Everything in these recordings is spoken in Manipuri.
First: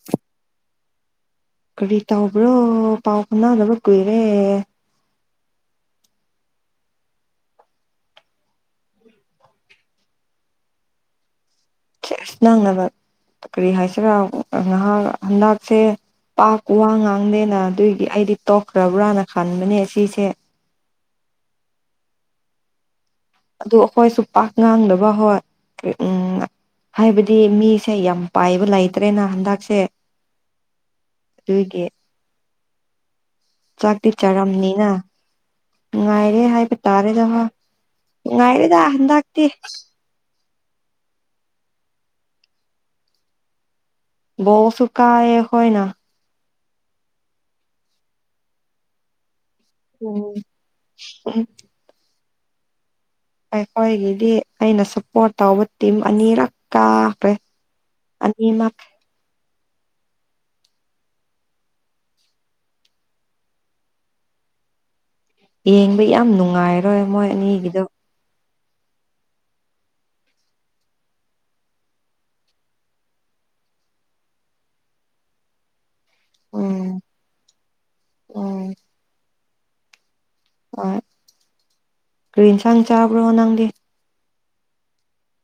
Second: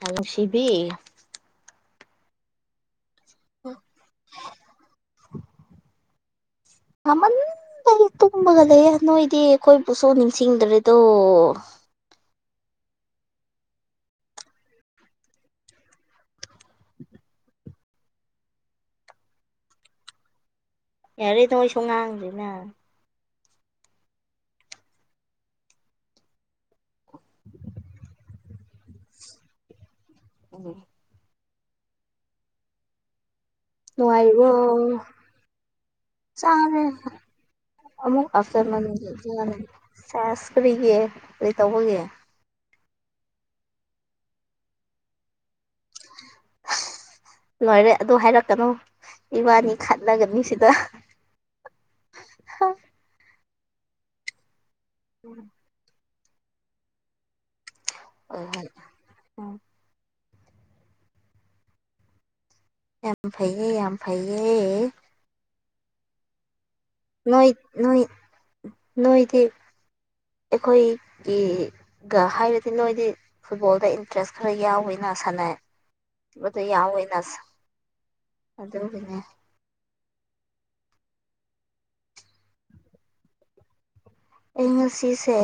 ꯍ ꯅꯨꯡꯁꯤꯕꯤ ꯀꯔꯤ ꯇꯥꯎꯕ꯭ꯔꯣ ꯄꯥꯎ ꯐꯥꯎꯅꯕ ꯀꯨꯏꯔꯦ [inaudible] ꯃꯃꯟꯗ ꯍꯦꯛꯇꯨꯝꯕꯒ ꯂꯩ ꯅꯣꯏꯗꯤ ꯑꯩꯈꯣꯏꯕꯨꯁꯨ ꯅꯤꯡꯁꯤꯡꯗ꯭ꯔꯦꯗꯣ ꯁ ꯅꯪꯅꯕ ꯀꯔꯤ ꯍꯥꯏꯁꯤꯔꯥ ꯉꯍꯥꯛ ꯍꯟꯗꯛꯁꯦ ꯄꯥꯛ ꯋꯥ ꯉꯥꯡꯗꯦꯅ ꯑꯗꯨꯏꯒꯤ ꯑꯩꯗꯤ ꯇꯣꯛꯈ꯭ꯔꯕ꯭ꯔꯥꯅ ꯈꯟꯕꯅꯦ ꯁꯤꯁꯦ ꯌꯥꯔꯦꯗꯣ ꯑꯩꯁꯨ ꯉꯥꯡꯗꯦꯅ ꯑꯗꯨ ꯑꯩꯈꯣꯏꯁꯨ ꯄꯥꯛ ꯉꯥꯡꯗꯕ ꯍꯣꯏ ꯎꯝ ꯍꯥꯏꯕꯗꯤ ꯃꯤꯁꯦ ꯌꯥꯝ ꯄꯥꯏꯕ ꯂꯩ ꯇ꯭ꯔꯦꯅ ꯍꯟꯗꯛꯁꯦ ꯎꯝ ꯑꯗꯨꯒꯤ ꯆꯥꯛꯇꯤ ꯅꯨꯡꯉꯥꯏꯔꯤꯕꯣ ꯆꯥꯔꯝꯅꯤꯅ ꯅꯨꯡꯉꯥꯏꯔꯦ ꯍꯥꯏꯕ ꯆꯔꯦ ꯇꯥꯔꯦꯗ ꯍꯣꯏ ꯑꯃꯨꯛ ꯅꯨꯡꯉꯥꯏꯔꯦꯗ ꯑꯞꯇꯔꯅꯨꯟꯒꯤ ꯍꯟꯗꯛꯇꯤ [unintelligible] ꯆꯦꯁ ꯀꯔꯤꯒꯤ ꯀꯔꯤ ꯇꯧꯕꯒꯤ ꯕꯣꯜꯁꯨ ꯀꯥꯔꯦ ꯑꯈꯣꯏꯅ ꯂꯣꯏꯔꯦ ꯑꯗꯨ ꯍꯥꯏꯔꯛꯀꯅꯣ ꯏꯕꯥꯅꯤ ꯑꯣꯝ ꯈꯠꯅꯒꯅꯤ ꯁꯤꯗ ꯍꯝ ꯑꯩꯈꯣꯏꯒꯤꯗꯤ ꯑꯩꯅ ꯁꯄꯣꯔꯠ ꯇꯧꯕ ꯇꯤꯝ ꯑꯅꯤꯔꯛ ꯀꯥꯈ꯭ꯔꯦ ꯍꯣꯏ ꯍꯣꯏ ꯑꯅꯤꯃꯛ ꯌꯥꯝ ꯐꯩꯌꯦ ꯌꯥꯝ ꯐꯩꯌꯦ ꯌꯦꯡꯕ ꯌꯥꯝ ꯅꯨꯡꯉꯥꯏ ꯅꯣꯏ ꯅꯣꯏ ꯅꯣꯏꯗꯤ ꯑꯩꯈꯣꯏꯒꯤ ꯒ ꯍꯥꯏꯔꯗꯤ ꯅꯣꯏꯗꯤ ꯐꯨꯠꯕꯣꯜꯗ ꯏꯟꯇꯔꯦꯁ ꯈꯔ ꯌꯥꯎꯋꯤꯅ ꯁꯥꯟꯅ ꯑꯗ ꯎꯝ ꯌꯥꯎꯋꯦꯅꯁ ꯎꯝ ꯑꯗꯨꯒꯤꯅꯦ ꯑꯣꯏ ꯀꯔꯤ ꯌꯦꯟꯁꯥꯡ ꯆꯥꯕ꯭ꯔꯣ ꯅꯪꯗꯤ ꯑꯩ ꯉꯁꯤꯁꯦ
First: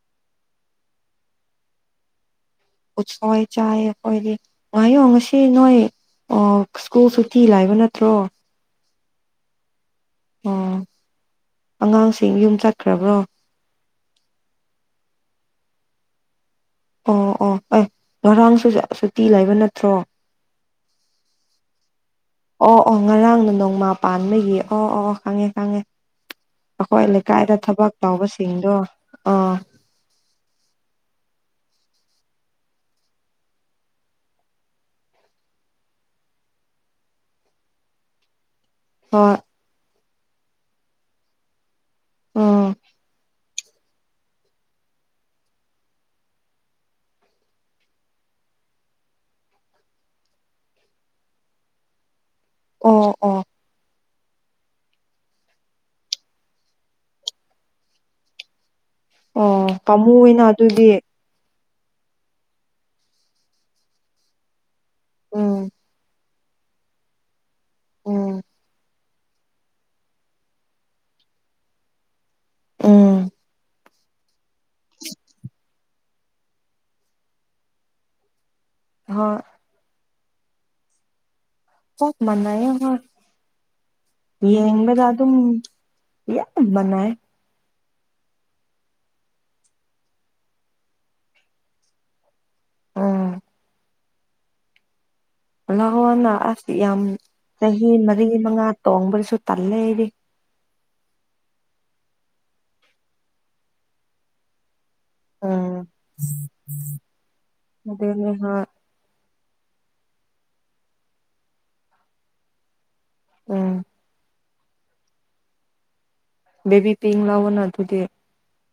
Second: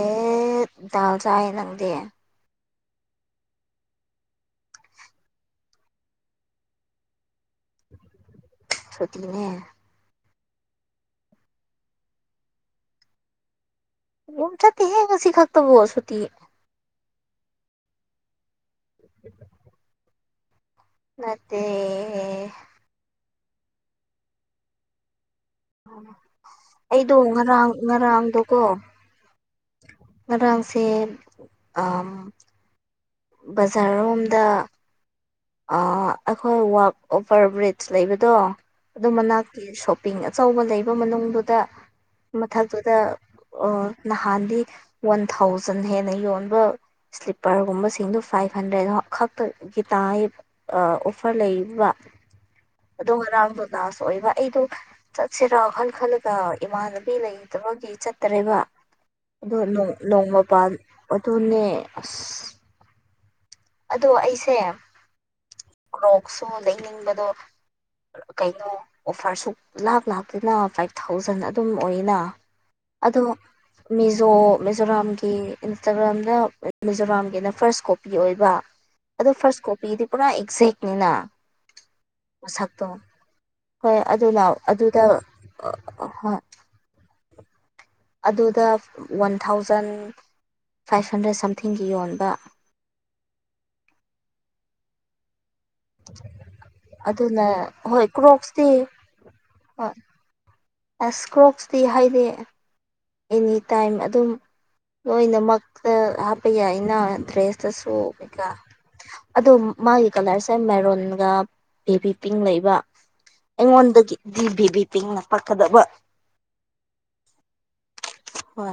ꯗꯥꯜ ꯆꯥꯏꯌꯦ ꯅꯪꯗꯤ ꯎꯠꯁꯣꯏ ꯆꯥꯏꯌꯦ ꯑꯩꯈꯣꯏꯗꯤ ꯉꯥꯏꯌꯣ ꯉꯁꯤ ꯅꯣꯏ ꯑꯣ ꯁ꯭ꯀꯨꯜ ꯁꯨꯨꯊꯤ ꯂꯥꯏꯕ ꯅꯠꯇ꯭ꯔꯣ ꯁꯣꯇꯤꯅꯦ ꯑꯣ ꯑꯉꯥꯡꯁꯤꯡ ꯌꯨꯝ ꯆꯠꯈ꯭ꯔꯕ꯭ꯔꯣ ꯌꯨꯝ ꯆꯠꯇꯦꯍꯦ ꯉꯁꯤ ꯈꯛꯇꯕꯣ ꯁꯨꯇꯤ ꯑꯣ ꯑꯣ ꯑꯦ ꯉꯔꯥꯡꯁꯨ ꯁꯨꯇꯤ ꯂꯩꯕ ꯅꯠꯇ꯭ꯔꯣ ꯅꯠꯇꯦ ꯍꯦ ꯑꯣ ꯑꯣ ꯉꯔꯥꯡꯅ ꯅꯣꯡꯃꯥ ꯄꯥꯟꯕꯒꯤ ꯑꯣ ꯑꯣ ꯈꯪꯉꯦ ꯈꯪꯉꯦ ꯑꯈꯣꯏ ꯑꯩꯗꯣ ꯂꯩꯀꯥꯏꯗ ꯉꯔꯥꯡ ꯊꯕꯛ ꯉꯔꯥꯡꯗꯣꯀꯣ ꯇꯧꯕꯁꯤꯡꯗꯣ ꯑꯥ ꯉꯔꯥꯡꯁꯦ ꯑꯝ ꯕꯖꯥꯔꯔꯣꯝꯗ ꯑ ꯑꯈꯣꯏ ꯋꯥꯛ ꯑꯣꯚꯔ ꯕ꯭ꯔꯤꯖ ꯂꯩꯕꯗꯣ ꯑꯗꯨ ꯍꯣꯏ ꯃꯅꯥꯛ ꯀꯔꯤ ꯁꯣꯞꯄꯤꯡ ꯑꯆꯧꯕ ꯂꯩꯕ ꯃꯅꯨꯡꯗꯨꯗ ꯎꯝ ꯃꯊꯛꯇꯨꯗ ꯑꯣ ꯅꯍꯥꯟꯗꯤ ꯋꯥꯟꯊꯥꯎꯖꯟ ꯍꯦꯟꯅ ꯌꯣꯟꯕ ꯁ꯭ꯂꯤꯞꯄꯔꯒꯨꯝꯕ ꯁꯤꯡꯗꯣ ꯐꯥꯏꯚ ꯍꯟꯗ꯭ꯔꯦꯗ ꯈꯛꯇꯒꯤ ꯇꯥꯏ ꯑ ꯑꯣꯐꯔ ꯂꯩꯔꯤꯕ ꯑꯗꯣ ꯑꯣ ꯑꯣ ꯉꯔꯥꯡꯗꯣ ꯂꯥꯁ ꯑꯣꯏꯕ ꯑꯩꯗꯣ ꯆꯠꯁꯤꯔꯣ ꯋꯥꯈꯜ ꯈꯜꯂꯒ ꯏꯃꯥꯟꯅꯕꯤ ꯂꯩꯇꯕꯒꯤ ꯆꯠꯇꯥꯔꯦꯕ ꯑꯗꯣ ꯑꯣ ꯅꯣꯡ ꯄꯥꯝꯃꯨꯏꯅ ꯅꯣꯡꯃꯄꯥꯟ ꯑꯗꯨꯗꯤ ꯑꯗꯨꯅꯦ ꯑꯁ ꯑꯗꯣ ꯑꯩꯁꯦ ꯎꯝ ꯃꯨꯛꯁꯨ ꯂꯩꯅꯤꯡꯕꯗꯣ ꯎꯝ ꯀꯩꯅꯣ ꯑꯣꯐꯔ ꯁꯨꯛꯂꯥꯛ ꯂꯥꯛꯇꯦꯅ ꯐꯥꯏꯚ ꯊꯥꯎꯖꯟ ꯑꯗꯨꯝ ꯑꯣꯏꯅ ꯑꯗꯣ ꯎꯝ ꯃꯤꯖꯣ ꯃꯤꯖꯣꯔꯥꯝꯒꯤ ꯏꯟꯁꯇꯥꯒ꯭ꯔꯥꯝꯗ ꯃꯤꯖꯣꯔꯥꯝꯒꯤꯅ ꯐꯥꯔꯁ ꯀꯣꯄꯤ ꯑꯣꯏꯕ ꯑꯗꯣ ꯍꯣꯏ ꯐꯥꯔꯁ ꯀꯣꯄꯤꯗꯤ ꯄꯨꯔꯥ ꯑꯦꯛꯖꯦꯛꯅꯤꯅ ꯆꯞ ꯃꯥꯟꯅꯩ ꯃꯁꯛꯇꯣ ꯍꯣꯏ ꯍꯣꯏ ꯑꯗꯨ ꯂꯥꯎ ꯑꯗꯨꯗ ꯍꯣꯏ ꯃꯅꯥꯏ ꯑꯗꯨꯗ ꯋꯥꯟ ꯊꯥꯎꯖꯟ ꯐꯥꯏꯚ ꯍꯟꯗ꯭ꯔꯦꯠ ꯁꯝꯊꯤꯡꯒꯤ ꯌꯣꯟꯕ ꯎꯝ ꯂꯧꯍꯧꯑꯣꯅ ꯑꯁ ꯌꯥꯝ ꯑꯗꯨꯅ ꯆꯍꯤ ꯍꯣꯏ ꯃꯔꯤ ꯃꯉꯥ ꯀ꯭ꯔꯣꯛꯁꯇꯤ ꯇꯣꯡꯕꯗꯁꯨ ꯇꯜꯂꯦ ꯍꯣꯏ ꯑꯩꯗꯤ ꯑꯁ ꯀ꯭ꯔꯣꯛꯁꯇꯤ ꯍꯥꯏꯗꯤ ꯑꯦꯅꯤ ꯇꯥꯏꯝ ꯑꯗꯨꯝ ꯎꯝ ꯂꯣꯏꯅꯃꯛꯇ ꯍꯥꯞꯄ ꯌꯥꯏꯅ ꯗ꯭ꯔꯦꯁꯇꯁꯨꯨ ꯑꯗꯨꯅꯦ ꯀꯩꯀꯥ ꯍꯣꯏ ꯑꯗꯣ ꯃꯥꯒꯤ ꯀꯂꯔꯁꯦ ꯃꯦꯔꯨꯟꯒ ꯕꯦꯕꯤꯄꯤꯡ ꯂꯩꯕ ꯎꯝ ꯑꯩꯉꯣꯟꯗꯒꯤꯗꯤ ꯕꯦꯕꯤꯄꯤꯡꯅ ꯄꯛꯀꯗꯕ ꯕꯦꯕꯤꯄꯤꯡ ꯂꯧꯑꯣꯅ ꯑꯗꯨꯗꯤ ꯍꯣꯏ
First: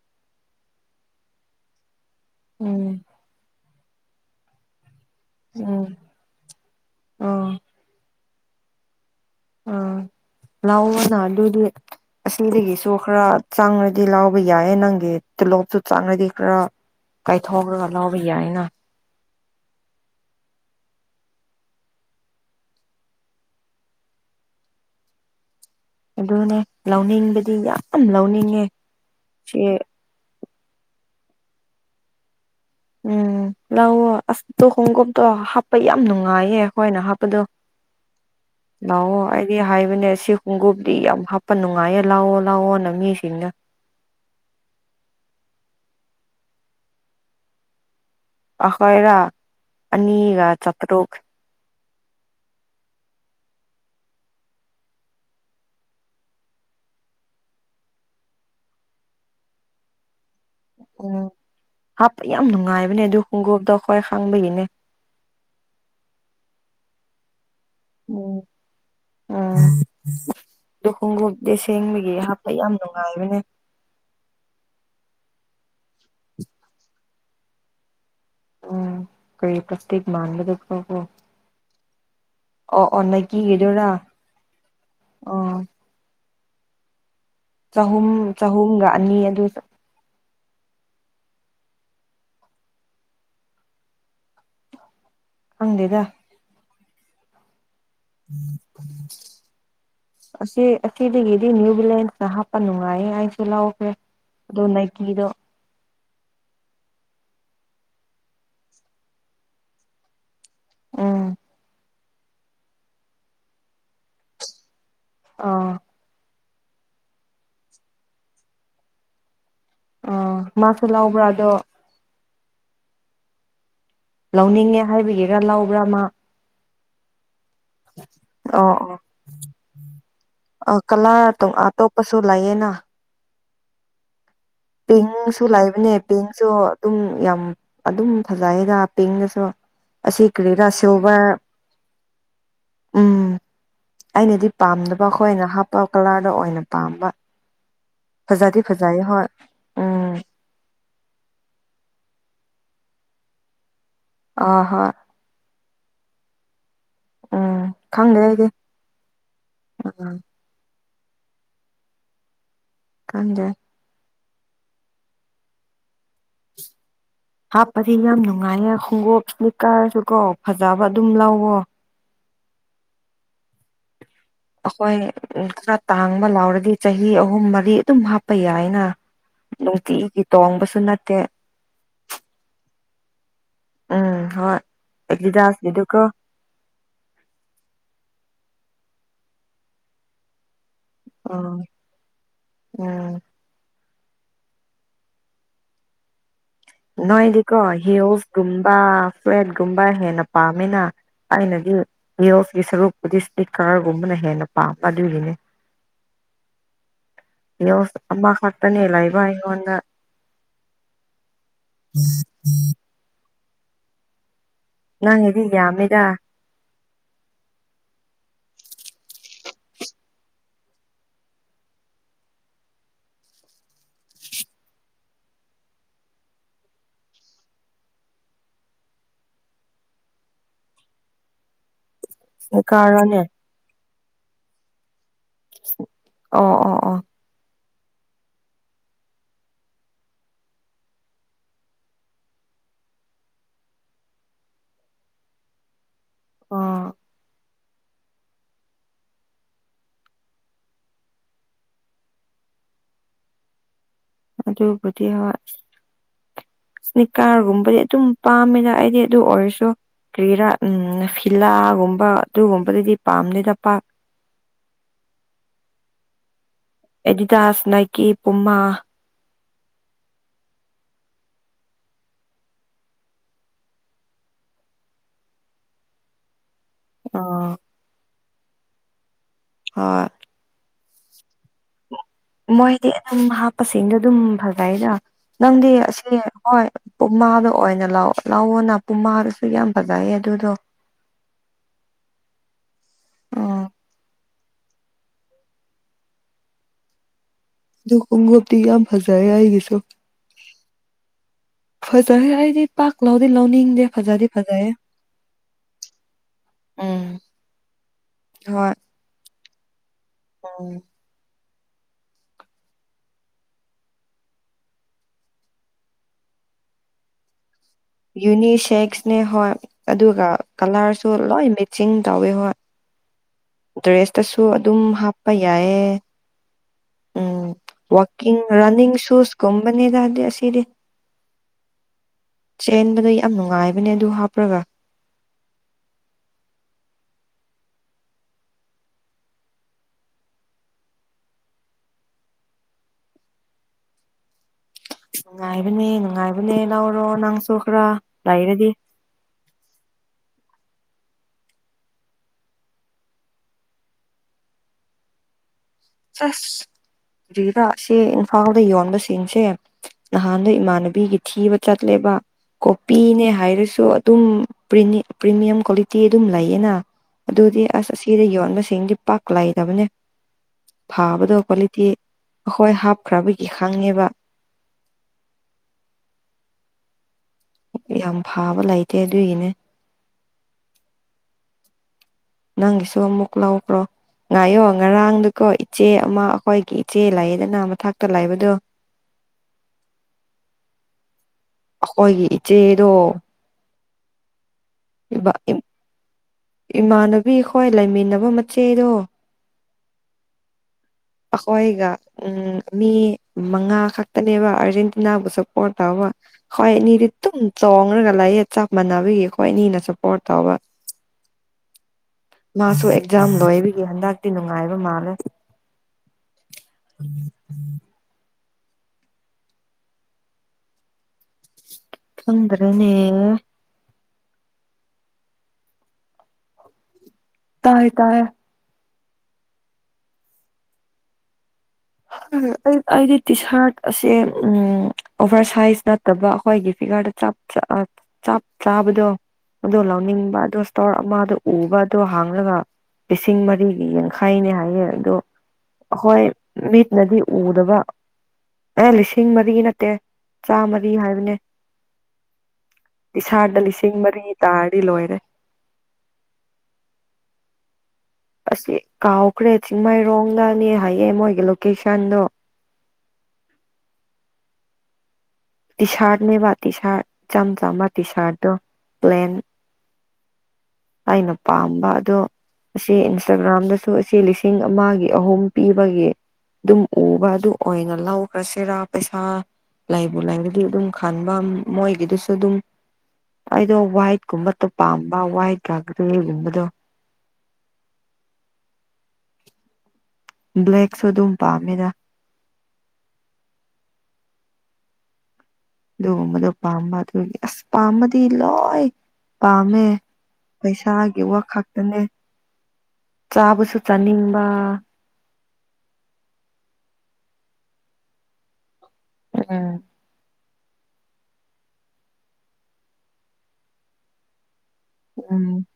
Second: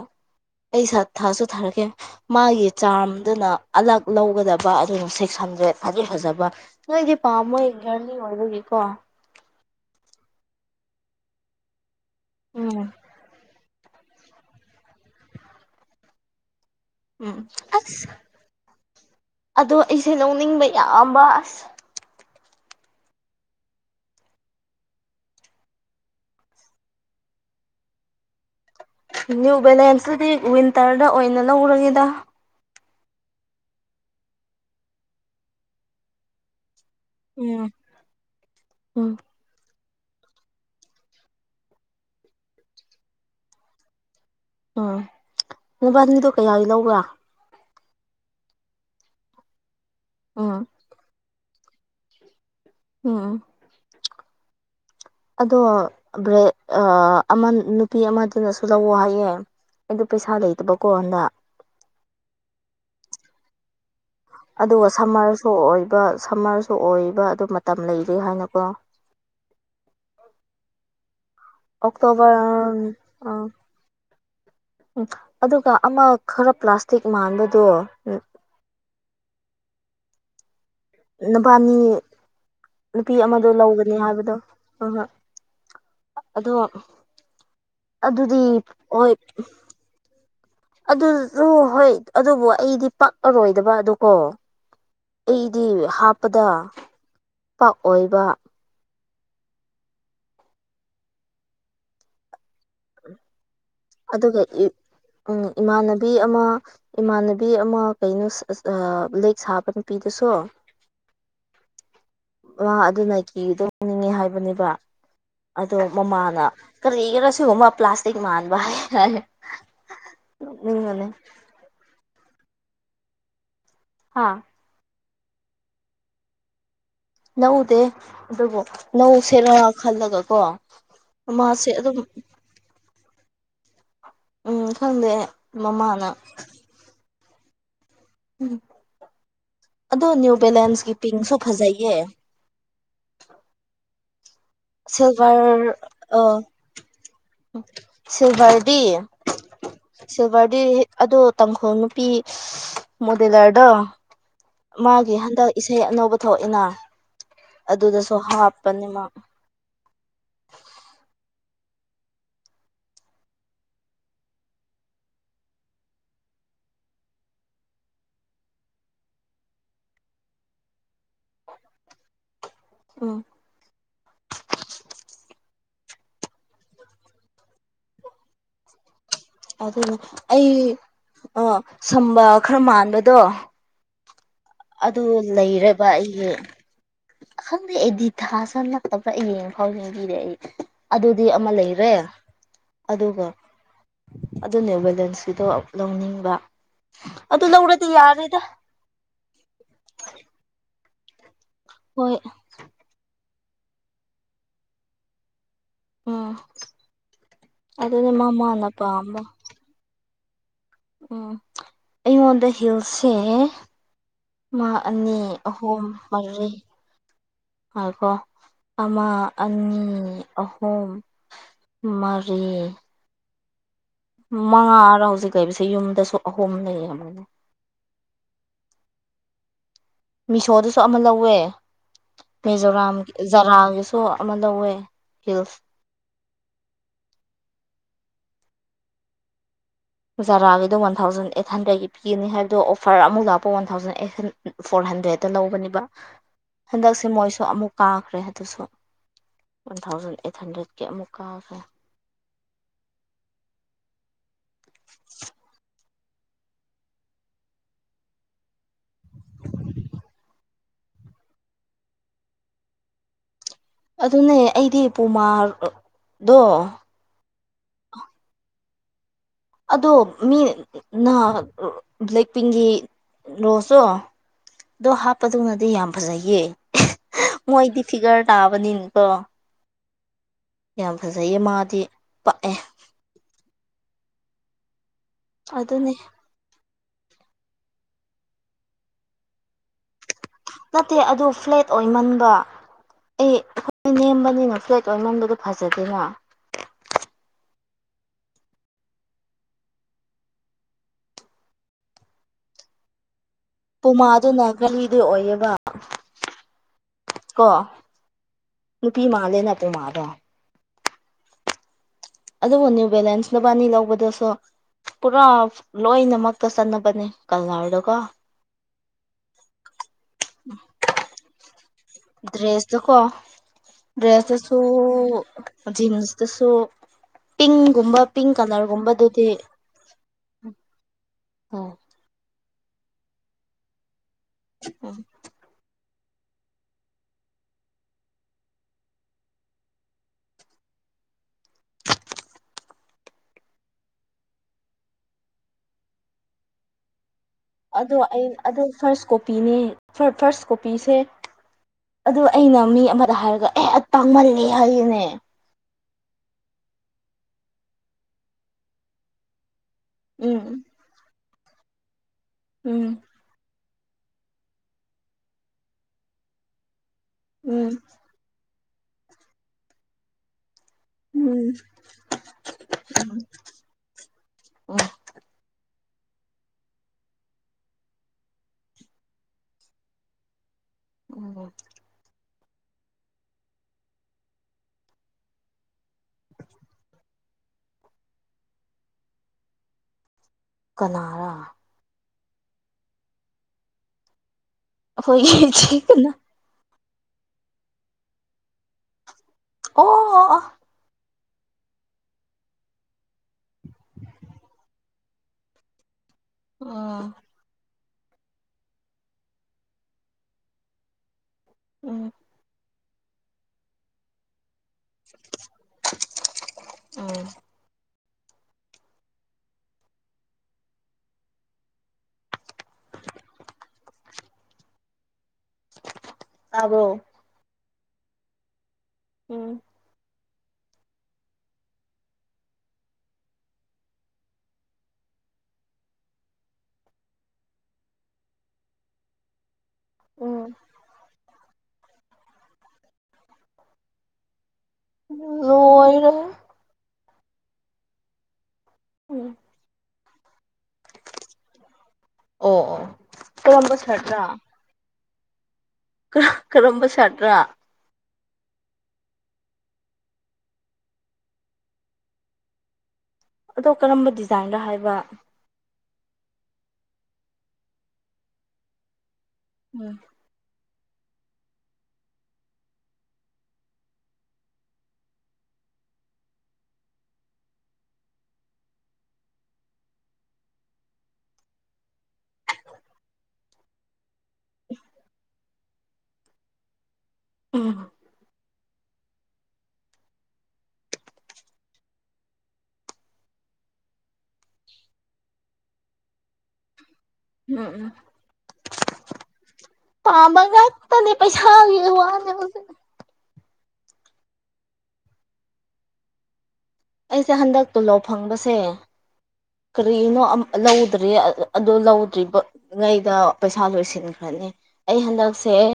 ꯑꯩꯁꯛ ꯊꯥꯁꯨ ꯊꯥꯔꯛꯀꯦ ꯃꯥꯒꯤ ꯎꯝ ꯆꯥꯔꯝꯗꯨꯅ ꯑꯜꯂꯛ ꯂꯧꯒꯗꯕ ꯑꯗꯨꯒ ꯁꯤꯛꯁ ꯍꯟꯗ꯭ꯔꯦꯠ ꯎꯝ ꯐꯗꯤ ꯐꯖꯕ ꯅꯣꯏꯗꯤ ꯑꯥ ꯄꯥꯝꯃꯣꯏ ꯒꯥꯔꯂꯤ ꯑꯣꯏꯕꯒꯤꯀꯣ ꯎꯝ ꯂꯧꯑꯣꯅ ꯑꯗꯨꯗꯤ ꯎꯝ ꯑꯁꯤꯗꯒꯤꯁꯨ ꯈꯔ ꯆꯥꯡꯉꯗꯤ ꯂꯥꯎꯕ ꯌꯥꯏꯌꯦ ꯅꯪꯒꯤ ꯇꯂꯣꯞꯇꯣ ꯆꯥꯡꯉꯗꯤ ꯈꯔ ꯎꯝ ꯀꯥꯏꯊꯣꯛꯂꯒ ꯑꯁ ꯂꯧꯕ ꯌꯥꯏꯅ ꯑꯗꯣ ꯑꯩꯁꯦ ꯂꯧꯅꯤꯡꯕ ꯌꯥꯝꯕ ꯑꯁ ꯑꯗꯨꯅꯦ ꯂꯧꯅꯤꯡꯕꯗꯤ ꯌꯥꯝ ꯂꯧꯅꯤꯡꯉꯦ ꯅ꯭ꯌꯨ ꯁꯤ ꯕꯦꯂꯦꯟꯁꯇꯨꯗꯤ ꯋꯤꯟꯇꯔꯗ ꯑꯣꯏꯅ ꯂꯧꯔꯒꯦꯗ ꯎꯝ ꯂꯧꯑꯣ ꯑꯁꯇꯣ ꯈꯣꯡꯀꯣꯞꯇꯣ ꯍꯥꯞꯄ ꯌꯥꯝ ꯅꯨꯡꯉꯥꯏꯌꯦ ꯑꯩꯈꯣꯏꯅ ꯍꯥꯞ ꯑꯗꯣ ꯎꯝ ꯎꯝ ꯂꯧꯑꯣ ꯑꯩ [unintelligible] ꯍꯥꯏꯕꯅꯦ ꯁꯤ ꯈꯣꯡꯎꯞꯗꯤ ꯌꯥꯝ ꯍꯥꯞꯄ ꯅꯨꯡꯉꯥꯏꯌꯦ ꯂꯥꯎꯑꯣ ꯂꯥꯎꯑꯣꯅ ꯃꯤꯁꯤꯡꯅ ꯑꯥ ꯃꯣꯕꯥꯟꯅꯤꯗꯣ ꯀꯌꯥꯒꯤ ꯂꯧꯕ꯭ꯔꯥ ꯑꯈꯣꯏꯔ ꯑꯅꯤꯒ ꯎꯝ ꯆꯞꯄꯗꯣꯛ ꯎꯝ [inaudible] ꯑꯗꯣ ꯕꯂꯦꯛ ꯑ ꯑꯃ ꯅꯨꯄꯤ ꯑꯃꯗꯨꯅꯁꯨ ꯂꯧꯋꯣ ꯍꯥꯏꯌꯦ ꯑꯗꯨ ꯄꯩꯁꯥ ꯂꯩ ꯎꯝ ꯍꯥꯞꯄ ꯌꯥꯝ ꯅꯨꯡꯉꯥꯏꯕꯅꯦ ꯑꯗꯨ ꯈꯣꯡꯒꯨꯞꯇꯣ ꯑꯩꯈꯣꯏ ꯈꯪꯕꯒꯤꯅꯦ ꯑꯗꯨꯒ ꯁꯝꯃꯔꯁꯨ ꯑꯣꯏꯕ ꯁꯝꯃꯔꯁꯨ ꯑꯣꯏꯕ ꯑꯗꯨ ꯃꯇꯝ ꯂꯩꯔꯤ ꯎꯝ ꯍꯥꯏꯅꯀꯣ ꯎꯝ ꯑꯗꯨ ꯈꯣꯡꯒꯨꯞꯇꯤ ꯁꯦꯡꯕꯒꯤ ꯑꯣꯛꯇꯣꯕꯔ ꯍꯥꯞꯄ ꯌꯥꯝ ꯅꯨꯡꯉꯥꯏꯕꯅꯦ ꯎ ꯑꯗꯨꯒ ꯑꯃ ꯈꯔ ꯄ꯭ꯂꯥꯁꯇꯤꯛ ꯃꯥꯟꯕꯗꯣ ꯎꯝ ꯀꯩ ꯄꯁꯇꯤꯛ ꯃꯥꯥꯟꯕꯗꯀꯣ ꯅꯨꯄꯥꯅꯤ ꯅꯨꯄꯤ ꯑꯃꯗꯣ ꯅꯥꯏꯀꯤꯒꯤꯗꯨꯔꯥ ꯂꯧꯒꯅꯤ ꯍꯥꯏꯕꯗꯣ ꯍꯣꯏ ꯍꯣꯏ ꯑꯣ ꯑꯗꯣ ꯆꯍꯨꯝ ꯑꯗꯨꯗꯤ ꯆꯍꯨꯝꯒ ꯍꯣꯏ ꯑꯅꯤ ꯑꯗꯨ ꯑꯗꯨꯖꯨ ꯍꯣꯏ ꯑꯗꯨꯕꯨ ꯑꯩꯗꯤ ꯄꯛꯑꯔꯣꯏꯗꯕ ꯑꯗꯨ ꯀꯣ ꯑꯩꯗꯤ ꯈꯪꯗꯦꯗ ꯍꯥꯞꯄꯗ ꯄꯥꯛ ꯑꯣꯏꯕ ꯎꯝꯝ ꯑꯁꯤ ꯑꯁꯤꯗꯒꯤꯗꯤ ꯅ꯭ꯌꯨ ꯕꯤꯂꯦꯟꯁꯅ ꯍꯥꯞꯄ ꯅꯨꯡꯉꯥꯏꯌꯦ ꯍꯥꯏꯁꯨ ꯂꯧꯈ꯭ꯔꯦ ꯑꯗꯨꯒ ꯑꯗꯣ ꯅꯥꯏꯀꯤꯗꯣ ꯏꯃꯥꯟꯅꯕꯤ ꯑꯃ ꯏꯃꯥꯟꯅꯕꯤ ꯑꯃ ꯀꯩꯅꯣ ꯂꯤꯛ ꯁꯥꯕ ꯅꯨꯄꯤꯗꯨꯁꯨ ꯎꯝ ꯑꯗꯨꯅ ꯀꯤꯗꯅꯤꯡꯉꯤ ꯍꯥꯏꯕꯅꯦꯕ ꯑꯥ ꯑꯗꯣ ꯃꯃꯥꯅ ꯀꯔꯤꯒꯤꯔ ꯁꯤꯒꯨꯝꯕ ꯄ꯭ꯂꯥꯁꯇꯛ ꯃꯥꯟꯕ ꯑ ꯃꯥꯁꯨ ꯅꯣꯛꯅꯤꯡꯕꯅꯦ ꯂꯧꯕ꯭ꯔꯥ ꯑꯗꯣ ꯍꯥ ꯂꯧꯅꯤꯡꯉꯦ ꯍꯥꯏꯕꯒꯤꯔ ꯂꯧꯕ꯭ꯔꯥ ꯑꯃ ꯂꯧꯗꯦ ꯑꯗꯨꯕꯨ ꯑꯣ ꯅꯧ ꯁꯦꯔ ꯈꯜꯂꯒꯀꯣ ꯑꯣ ꯀꯂꯔ ꯃꯥꯁꯦ ꯑꯗꯨꯝ ꯑꯇꯣꯞꯄꯁꯨ ꯂꯩꯌꯦꯅ ꯎꯝ ꯈꯪꯗꯦ ꯄꯤꯡꯁꯨ ꯂꯩꯥꯕꯅꯦ ꯃꯃꯥꯅ ꯄꯤꯡꯁꯨ ꯑꯗꯨꯝ ꯌꯥꯝ ꯑꯗꯨꯝ ꯎꯝ ꯐꯖꯩꯗ ꯄꯤꯡꯗꯁꯨ ꯑꯗꯣ ꯑꯁꯤ ꯅ꯭ꯌꯨ ꯀꯔꯤꯔꯥ ꯕꯦꯂꯦꯟꯁꯀꯤ ꯁꯤꯚꯔ ꯄꯤꯡꯁꯨ ꯐꯖꯩꯌꯦ ꯎꯝ ꯑꯩꯅꯗꯤ ꯄꯥꯝꯗꯕ ꯑꯩꯈꯣꯏꯅ ꯁꯤꯜꯚꯔ ꯍꯥꯞꯄ ꯀꯂꯔꯗ ꯑꯥ ꯑꯣꯏꯅ ꯄꯥꯝꯕ ꯐꯖꯗꯤ ꯁꯤꯜꯚꯔꯗꯤ ꯐꯖꯩ ꯍꯣꯏ ꯎꯝ ꯁꯤꯜꯚꯔꯗꯤ ꯑꯗꯣ ꯇꯥꯡꯈꯣꯜ ꯅꯨꯄꯤ ꯃꯣꯗꯤꯂꯔꯗꯣ ꯑꯥ ꯍꯣꯏ ꯃꯥꯒꯤ ꯍꯟꯗꯛ ꯏꯁꯩ ꯑꯅꯧꯕ ꯊꯣꯛꯏꯅ ꯎꯝ ꯑꯗꯨꯗꯁꯨ ꯈꯪꯗꯦ ꯑꯩꯗꯤ ꯍꯥꯞꯄꯅꯦ ꯃꯥ ꯈꯪꯗꯦ ꯍꯥꯞꯄꯗꯤ ꯌꯥꯝ ꯅꯨꯡꯉꯥꯏꯌꯦ ꯈꯣꯡꯎꯣꯞ ꯏꯁꯂꯤꯛꯀꯔꯁꯨ ꯀꯣ ꯐꯖꯕ ꯑꯗꯨꯝ ꯂꯧꯋꯣ ꯎꯝ ꯑꯩꯈꯣꯏ ꯈꯔ ꯇꯥꯡꯕ ꯂꯧꯔꯗꯤ ꯆꯍꯤ ꯑꯍꯨꯝ ꯃꯔꯤ ꯑꯗꯨꯝ ꯍꯥꯞꯄ ꯌꯥꯏꯅ ꯅꯨꯡꯒꯤ ꯇꯣꯣꯡꯕꯁꯨꯅꯠꯇꯦ ꯑ ꯁꯝꯕ ꯈꯔ ꯃꯥꯟꯕꯗꯣ ꯎꯝ ꯍꯣꯏ ꯑꯗꯨ ꯂꯩꯔꯦꯕ ꯑꯦꯗꯤꯗꯥꯁꯀꯤꯗꯨꯀꯣ ꯑꯩꯒꯤ ꯈꯪꯗꯦ ꯑꯩꯗꯤ ꯊꯥꯁ ꯅꯛꯇꯕ꯭ꯔꯥ ꯌꯦꯡ ꯐꯥꯎ ꯌꯦꯡꯕꯤꯔꯦ ꯑꯩ ꯑꯗꯨꯗꯤ ꯑꯃ ꯎꯝ ꯂꯩꯔꯦ ꯎꯝ ꯑꯗꯨꯒ ꯑꯗꯨꯅꯦꯕꯕꯨꯂꯦꯟꯁꯀꯤꯗꯣ ꯂꯧꯅꯤꯡꯕ ꯅ ꯑꯂꯤ ꯑꯗꯨ ꯀꯣ ꯂꯧꯔꯗꯤ ꯍꯦ ꯑꯣꯐ ꯌꯥꯔꯦꯗ ꯄꯥ ꯐ꯭ꯂꯦꯠꯀꯨꯝꯕ ꯍꯦꯟꯅ ꯄꯥꯝꯃꯤꯅ ꯑꯩꯅꯗꯤ ꯍꯣꯏ ꯕꯤꯌꫭꯁ ꯒꯤ ꯁꯔꯨꯛꯄꯨꯗꯤ ꯏꯁꯄꯤꯀꯔꯒꯨꯝꯕꯅ ꯍꯦꯟꯅ ꯄꯥꯝꯕ ꯑꯗꯨꯒꯤꯅꯤ ꯎꯝ ꯌꯣꯁ ꯑꯗꯨꯅꯦ ꯃꯥ ꯑꯃ ꯃꯥꯅ ꯈꯛꯇꯅꯦ ꯂꯩꯕ ꯄꯥꯝꯕ ꯑꯩꯉꯣꯟꯗ ꯎꯝ ꯑꯩꯉꯣꯟꯗ ꯍꯤꯜꯁꯦ ꯃꯥ ꯑꯅꯤ ꯅꯪꯒꯤꯗꯤ ꯑꯍꯨꯝ ꯌꯥꯝꯃꯤꯗ ꯃꯔꯤ ꯉꯥꯏꯈꫭ ꯑꯃ ꯑꯅꯤ ꯑꯍꯨꯝ ꯃꯔꯤ ꯃꯉꯥꯔ ꯍꯧꯖꯤꯛ ꯂꯩꯕꯁꯦ ꯌꯨꯝꯗꯁꯨ ꯑꯍꯨꯝ ꯂꯩꯌꯦꯕ ꯃꯤꯁꯣꯗꯁꯨ ꯑꯃ ꯂꯧꯋꯦ ꯃꯤꯖꯣꯔꯥꯝꯒꯤ ꯀꯥꯔꯣꯅꯦ ꯖꯥꯔꯥꯒꯤꯁꯨ ꯁꯣ ꯑꯃ ꯂꯧꯋꯦ ꯍꯤꯜꯁ ꯑꯣ ꯑꯣ ꯑꯣ ꯖꯥꯔꯥꯒꯤꯗꯣ ꯋꯥꯟ ꯊꯥꯎꯖꯟ ꯑꯩꯠ ꯍꯟꯗ꯭ꯔꯦꯠꯀꯤ ꯄꯤꯅꯤ ꯍꯥꯏꯕꯗꯣ ꯑꯣꯐꯔ ꯑꯃꯨꯛ ꯂꯥꯛꯄ ꯋꯥꯟ ꯊꯥꯎꯖꯟ ꯑꯩꯠ ꯍ ꯐꯣꯔ ꯍꯟꯗ꯭ꯔꯦꯗꯠꯇ ꯂꯧꯕꯅꯦꯕ ꯑꯣ ꯍꯟꯗꯛꯁꯦ ꯃꯣꯏꯁꯨ ꯑꯃꯨꯛ ꯀꯥꯈ꯭ꯔꯦ ꯑꯗꯨꯁꯨ ꯋꯥꯟ ꯊꯥꯎꯖꯟ ꯑꯩꯠ ꯍꯟꯗ꯭ꯔꯦꯗꯀꯤ ꯑꯃꯨꯛ ꯀꯥꯈ꯭ꯔꯦ ꯑꯗꯨꯕꯨꯗꯤ ꯍ ꯏꯁꯅꯤꯀꯥꯔꯒꯨꯝꯕꯗꯤ ꯑꯗꯨꯝ ꯄꯥꯝꯃꯦꯗ ꯑꯩꯗꯤ ꯑꯗꯨ ꯑꯣꯏꯔꯁꯨ ꯀꯔꯥꫪ ꯎ ꯐꯤꯂꯥꯒꯨꯝꯕ ꯑꯗꯨꯒꯨꯝꯕꯗꯗꯤ ꯄꯥꯝꯗ‌ꯦꯗ ꯄꯥꯛ ꯑꯗꯨꯅꯦ ꯑꯩꯗꯤ ꯄꯨꯃꯥꯔꯗꯣ ꯑꯦꯗꯤꯗꯥꯁ ꯅꯥꯏꯀꯤ ꯄꯨꯃꯥ ꯑꯗꯣ ꯃꯤꯅ ꯕ꯭ꯂꯦꯛ ꯄꯤꯡꯒꯤ ꯂꯣꯁꯇꫭ ꯑꯣꯗꫭ ꯍꯥꯞꯄꯗꯨꯅꯗꯤ ꯌꯥꯝ ꯐꯖꯩꯌꯦ ꯑ ꯃꯣꯏꯗꯤ ꯐꯤꯒꯔ ꯇꯥꯕꯅꯤꯅꯀꯣ ꯍꯣꯏ ꯌꯥꯝ ꯐꯖꯩꯌꯦ ꯃꯥꯗꯤ ꯄꯛꯑꯦ ꯃꯣꯏꯗꯤ ꯑꯗꯨꯝ ꯍꯥꯞꯄꯁꯤꯡꯗꯣ ꯑꯗꯨꯝ ꯐꯖꯩꯗ ꯅꯪꯗꯤ ꯑꯗꯨꯅꯦ ꯑꯁꯤ ꯍꯣꯏ ꯄꯨꯃꯥꯗꯣ ꯑꯣꯏꯅ ꯂꯥꯎ ꯂꯧꯔꯅ ꯄꯨꯃꯥꯗꯨꯁꯨ ꯌꯥꯝ ꯐꯖ ꯅꯠꯇꯦ ꯑꯗꯨ ꯐ꯭ꯂꯦꯠ ꯑꯣꯏꯃꯟꯕ ꯑꯩ ꯑꯥ ꯅ ꯅꯦꯝꯕꯅꯤꯅ ꯐ꯭ꯂꯦꯠ ꯑ‌ꫭꯏꯃꯟꯕꯗꯨ ꯐꯖꯗꯦꯅ ꯗꯨ ꯀꯨꯝꯒꯕꯗꯤ ꯌꯥꯝ ꯐꯖꯥꯏ ꯑꯩꯒꯤꯁꯨ ꯐꯖꯔꯦ ꯑꯩꯗꯤ ꯄꯥꯛ ꯂꯧꯎꯗꯤ ꯂꯧꯅꯤꯡ ꯄꯨꯃꯥꯗꯨꯅ ꯀꯥꯂꯤꯗꯤ ꯑꯣꯏꯌꯦꯕ ꯎꯝ ꯀꯣ ꯍꯣꯏ ꯅꯨꯄꯤ ꯃꯥꯜꯂꯦꯅ‌ꯦ ꯄꯨꯃꯥꯗꫭ ꯑꯝ ꯑꯗꯨꯕꯨꯅ‌ꯦ ꯕꯦꯂꯦꯟꯁ ꯅꯕꯥꯅꯤ ꯂꯧꯕꯗꯁꯨ ꯄꯨꯔꯥ ꯂꯣꯏꯅꯃꯛꯇ ꯆꯠꯅꯕꯅꯦ ꯀꯜꯂꯔꯗꫭꯀꯣ ꯌꯨꯅꯤ ꯁꯦꯛꯁꯅꯦ ꯍꯣꯏ ꯑꯗꯨꯒ ꯀꯂꯔꯁꯨ ꯂꯣꯏ ꯃꯤꯛ ꯗ꯭ꯔꯦꯁꯇꯨ ꯀꯣ ꯗ꯭ꯔꯦꯁꯇꯁꯨ ꯗ꯭ꯔꯦꯇꯨꯁꯨ ꯑꯗꯨꯝ ꯍꯥꯞꯄ ꯌꯥꯏꯌꯦ ꯖꯤꯟꯁꯇꯨꯁꯨ ꯎꯝ ꯄꯤꯡꯒꯨꯝꯕ ꯄꯤꯡ ꯀꯂꯔꯒꯨꯝꯕꯗꯨꯗꯤ ꯕꯅꯤꯗ ꯑꯨ ꯑꯁꯤꯗꯤ ꯑꯣ ꯆꯦꯟꯕꯗꯣ ꯌꯥꯝ ꯅꯨꯡꯉꯥꯏꯕꯅꯦ ꯑꯗꯨ ꯍꯥꯞꯄꫪꯒ ꯎꯝ ꯅꯨꯡꯉꯥꯏꯕꯅꯦ ꯅꯨꯡꯉꯥꯏꯕꯅꯦ ꯂꯧꯔꯣ ꯅꯪꯁꯨ ꯈꯔ ꯑꯗꯣ ꯑꯩ ꯑꯗꯣ ꯂꯩꯔꯗꯤ ꯐꯥꯔꯁ ꯀꯣꯄꯤꯅꯦ ꯐꯥꯔꯁ ꯀꯣꯄꯤꯁꯦ ꯑꯗꯨ ꯑꯩꯅ ꯃꯤ ꯑꯃꯗ ꯍꯥꯏꯔꯒ ꯑꯦ ꯇꯥꯡꯃꯜꯂꯦ ꯍꯥꯏꯌ‌ꯦꯅꯦ ꯆꯁ ꯗꯤꯗ ꯁ‌ꯦꯟꯐꯥꯎꯗ ꯌꯣꯟꯕꯁꯤꯡꯁꯦ ꯅꯍꯥꯟꯗꯣ ꯎꯝ ꯏꯃꯥꯟꯅꯕꯤꯒꯤ ꯊꯤꯕ ꯆꯠꯂꯦꯕ ꯎꯝ ꯀꯣꯄꯤꯅꯦ ꯍꯥꯏꯔꯁꯨ ꯑꯗꯨꯝ ꯄ‍꯭ꯔꯤꯅ‌ꯦ ꯄ꯭ꯔꯤꯅ‌ꯦꯝ ꯀ꯭ꯋꯥꯂꯤꯇꯤ ꯑꯗꯨꯝ ꯂꯩꯌꯦꯅ ꯑꯗꯨꯗꯤ ꯎꯝ ꯑꯁ ꯑꯁꯤ ꯇꯤꯗ ꯌꯣꯟꯕꯁꯤꯡꯗꯤ ꯄꯥꯛ ꯂꯩꯇꯕꯅꯤ ꯐꯥꯕꯗꯣ ꯎꯝ ꯀ꯭ꯋꯥꯂꯤꯇꯤ ꯑꯩꯈꯣꯏ ꯍꯥꯞꯈ꯭ꯔꯕꯒꯤ ꯈꯪꯉꯦꯕ ꯋꯥ ꯌꯥꯝ ꯐꯥꯕ ꯂꯩꯇꯦ ꯑꯗꯨꯏꯒꯤꯅꯦ ꯎꯝ ꯅꯪꯒꯤꯁꯨ ꯑꯃꯨꯛ ꯂꯧꯕ꯭ꯔꯣ ꯉꯥꯏꯌꯣ ꯉꯔꯥꯡꯗꯨ ꯀꯣ ꯏꯆꯦ ꯑꯃ ꯑꯩꯈꯣꯏꯒꯤ ꯏꯆꯦ ꯂꯥꯏꯌꯦꯗꯅ ꯃꯊꯛ ꯛꯇꯂꯥꯏꯕꯗꯣ ꯀꯅꯥꯔꯥ ꯑꯩꯈꯣꯏꯒꯤ ꯏꯆꯦꯗꯣ ꯑꯩꯈꫭꯏꯒꯤ ꯏꯃꯥꯟꯅꯕꯤ ꯍꯣꯏ ꯂꯩꯃꯤꯟꯅꯕ ꯃꯆꯦꯗꯣ ꯑꯣ ꯑꯩꯈꯣꯏꯒ ꯎꯝ ꯃꯤ ꯃꯉꯥ ꯈꯛꯇꯅꯦꯕ ꯑꯥꯔꯖꯦꯟꯇꯤꯅꯥꯕꯨ ꯁꯄꯣꯔꯠ ꯇꯧꯕ ꯑꯩꯈꫭꯏ ꯑꯅꯤꯗꯤ ꯇꯨꯝ ꯆꯣꯡꯉꯔꯒ ꯂꯥꯏꯌꯦ ꯆꯞ ꯃꯥꯟꯅꯕꯤ ꯑꯩꯈꫭꯏ ꯑꯅꯤꯅ ꯁꯄꯣꯔꯠ ꯇꯧꯕ ꯎꯝ ꯃꯥꯁꯨ ꯑꯦꯛꯖꯥꯝ ꯂꯣꯏꯕꯒꯤ ꯍꯟꯗꯛꯇꯤ ꯅꯨꯡꯉꯥꯏꯕ ꯃꯥꯜꯂꯦ ꯎꯝ ꯈꯗ꯭ꯔꯦꯅꯦ ꯑꯕꯣ ꯇꯥꯏ ꯇꯥꯏꯌꯦ ꯎꯝ ꯑꯩ ꯑꯩꯒꯤ ꯇꯤ ꯁꯥꯔꯠ ꯑꯁꯦ ꯎꯝ ꯑꯣꯚꯔ ꯁꯥꯏꯖ ꯅꯠꯇꯕ ꯑꯩꯈꯣꯏꯒꯤ ꯐꯤꯒꯔꯗ ꯆꯞ ꯆꯥꯕꯗꯣ ꯑꯗꯨ ꯂꯧꯅꯤꯡꯕ ꯎꯝ ꯑꯗꯨ ꯇꯧꯔ ꯃꯥꯗꯣ ꯎꯕꯗꯣ ꯍꯥꯡꯂꯒ ꯂꯤꯁꯤꯡ ꯃꯔꯤꯒꯤ ꯌꯥꯡꯈꯩꯅꯤ ꯍꯥꯏꯌꯦ ꯑꯗꯣ ꯑꯩꯈꯣꯏ ꯂꯣꯏꯔꯦꯍꯦ ꯃꯤꯠꯅꯗꯤ ꯎꯗꯕ ꯑꯦ ꯂꯤꯁꯤꯡ ꯎꯝ ꯃꯔꯤ ꯅꯠꯇꯦ ꯆꯥꯝꯃꯔꯤ ꯍꯥꯏꯕꯅꯦ ꯑꯣ ꯑꯣ ꯏꯁꯥꯔꯗ ꯀꯔꯝꯕ ꯂꯤꯁꯤꯡ ꯃꯔꯤ ꯁꯥꯔꯠꯔꯥ ꯇꯥꯔꯗꯤ ꯂꯣꯏꯔꯦ ꯔꯣꯝꯕ ꯆꯠꯥ ꯑꯁꯤ ꯀꯥꯎꯈ꯭ꯔꯦ ꯆꯤꯡꯃꯥꯏꯔꯣꯡꯗꯅꯦ ꯍꯥꯏꯌꯦ ꯃꯣꯏꯒꯤ ꯂꯣꯀꯦꯁꯟꯗꯣ ꯑꯗꯣ ꯀꯔꯝꯕ ꯗꯤꯖꯥꯏꯟꯗ ꯍꯥꯏꯕ ꯇꯤꯤꯁꯥꯔꯠꯅꯦꯕ ꯇꯤ ꯁꯥꯔꯠ ꯏꯆꯝ ꯆꯝꯕ ꯇꯤꯤꯁꯥꯔꯠꯇꯣ ꯄ꯭ꯂꯦꯟ ꯎꯝ ꯑꯩꯅ ꯄꯥꯝꯕ ꯑꯗꯨꯗꯣ ꯑꯁꯤ ꯏꯟꯁꯇꯥꯒ꯭ꯔꯥꯝꯗꯁꯨ ꯑꯁꯤ ꯂꯤꯁꯤꯡ ꯑꯃꯒꯤ ꯑꯍꯨꯝ ꯄꯤꯕꯒꯤ ꯑꯗꯨꯝ ꯎꯕ ꯑꯗꯨ ꯑꯣꯏꯅ ꯂꯧꯈ꯭ꯔꯁꯤꯔꯥ ꯄꯩꯁꯥ ꯂꯥꯏꯕꯨ ꯂꯥꯏꯗꯗꯤ ꯑꯗꯨꯝ ꯈꯕ ꯃꯣꯏꯒꯤꯗꯨꯁꯨ ꯑꯗꯨꯝ ꯑꯩꯗꯣ ꯋꯥꯏꯠꯀꯨꯝꯕꯇꯣ ꯄꯥꯝꯕ ꯋꯥꯏꯠꯀ ꯒ꯭ꯔꯦꯒꯨꯝꯕꯗꯣ ꯎꯝ ꯕ꯭ꯂꯦꯛꯁꯨ ꯑꯗꯨꯝ ꯄꯥꯝꯃꯤꯅ ꯑꯗꯨꯗ ꯄꯥꯝꯕ ꯑꯗꯨ ꯎꯝ ꯑꯁ ꯎꯝ ꯄꯥꯝꯕꯗꯤ ꯂꯣꯏ ꯄꯥꯝꯃꯦ ꯄꯥꯝꯕ ꯉꯥꯛꯇꯅꯦ ꯄꯩꯁꯥꯒꯤ ꯄꯩꯁꯥꯒꯤ ꯋꯥꯈꯛꯇꯅꯦ ꯋꯥꯅꯦ ꯍꯧꯖꯤꯛ ꯆꯥꯕꯁꯨ ꯆꯥꯅꯤꯡꯕ ꯑꯩꯁꯦ ꯍꯟꯗꯛ ꯇꯨꯜꯂꯧ ꯐꯪꯕꯁꯦ ꯎ ꯀꯔꯤꯅꯣ ꯂꯧꯗ꯭ꯔꯔꯤ ꯑꯗꯣ ꯂꯧꯗ꯭ꯔꯤꯕ ꯉꯩꯗ ꯄꯩꯁꯥ ꯂꯣꯏꯁꯤꯟꯈ꯭ꯔꯅꯤ ꯑꯩ ꯍꯟꯗꯛꯁꯦ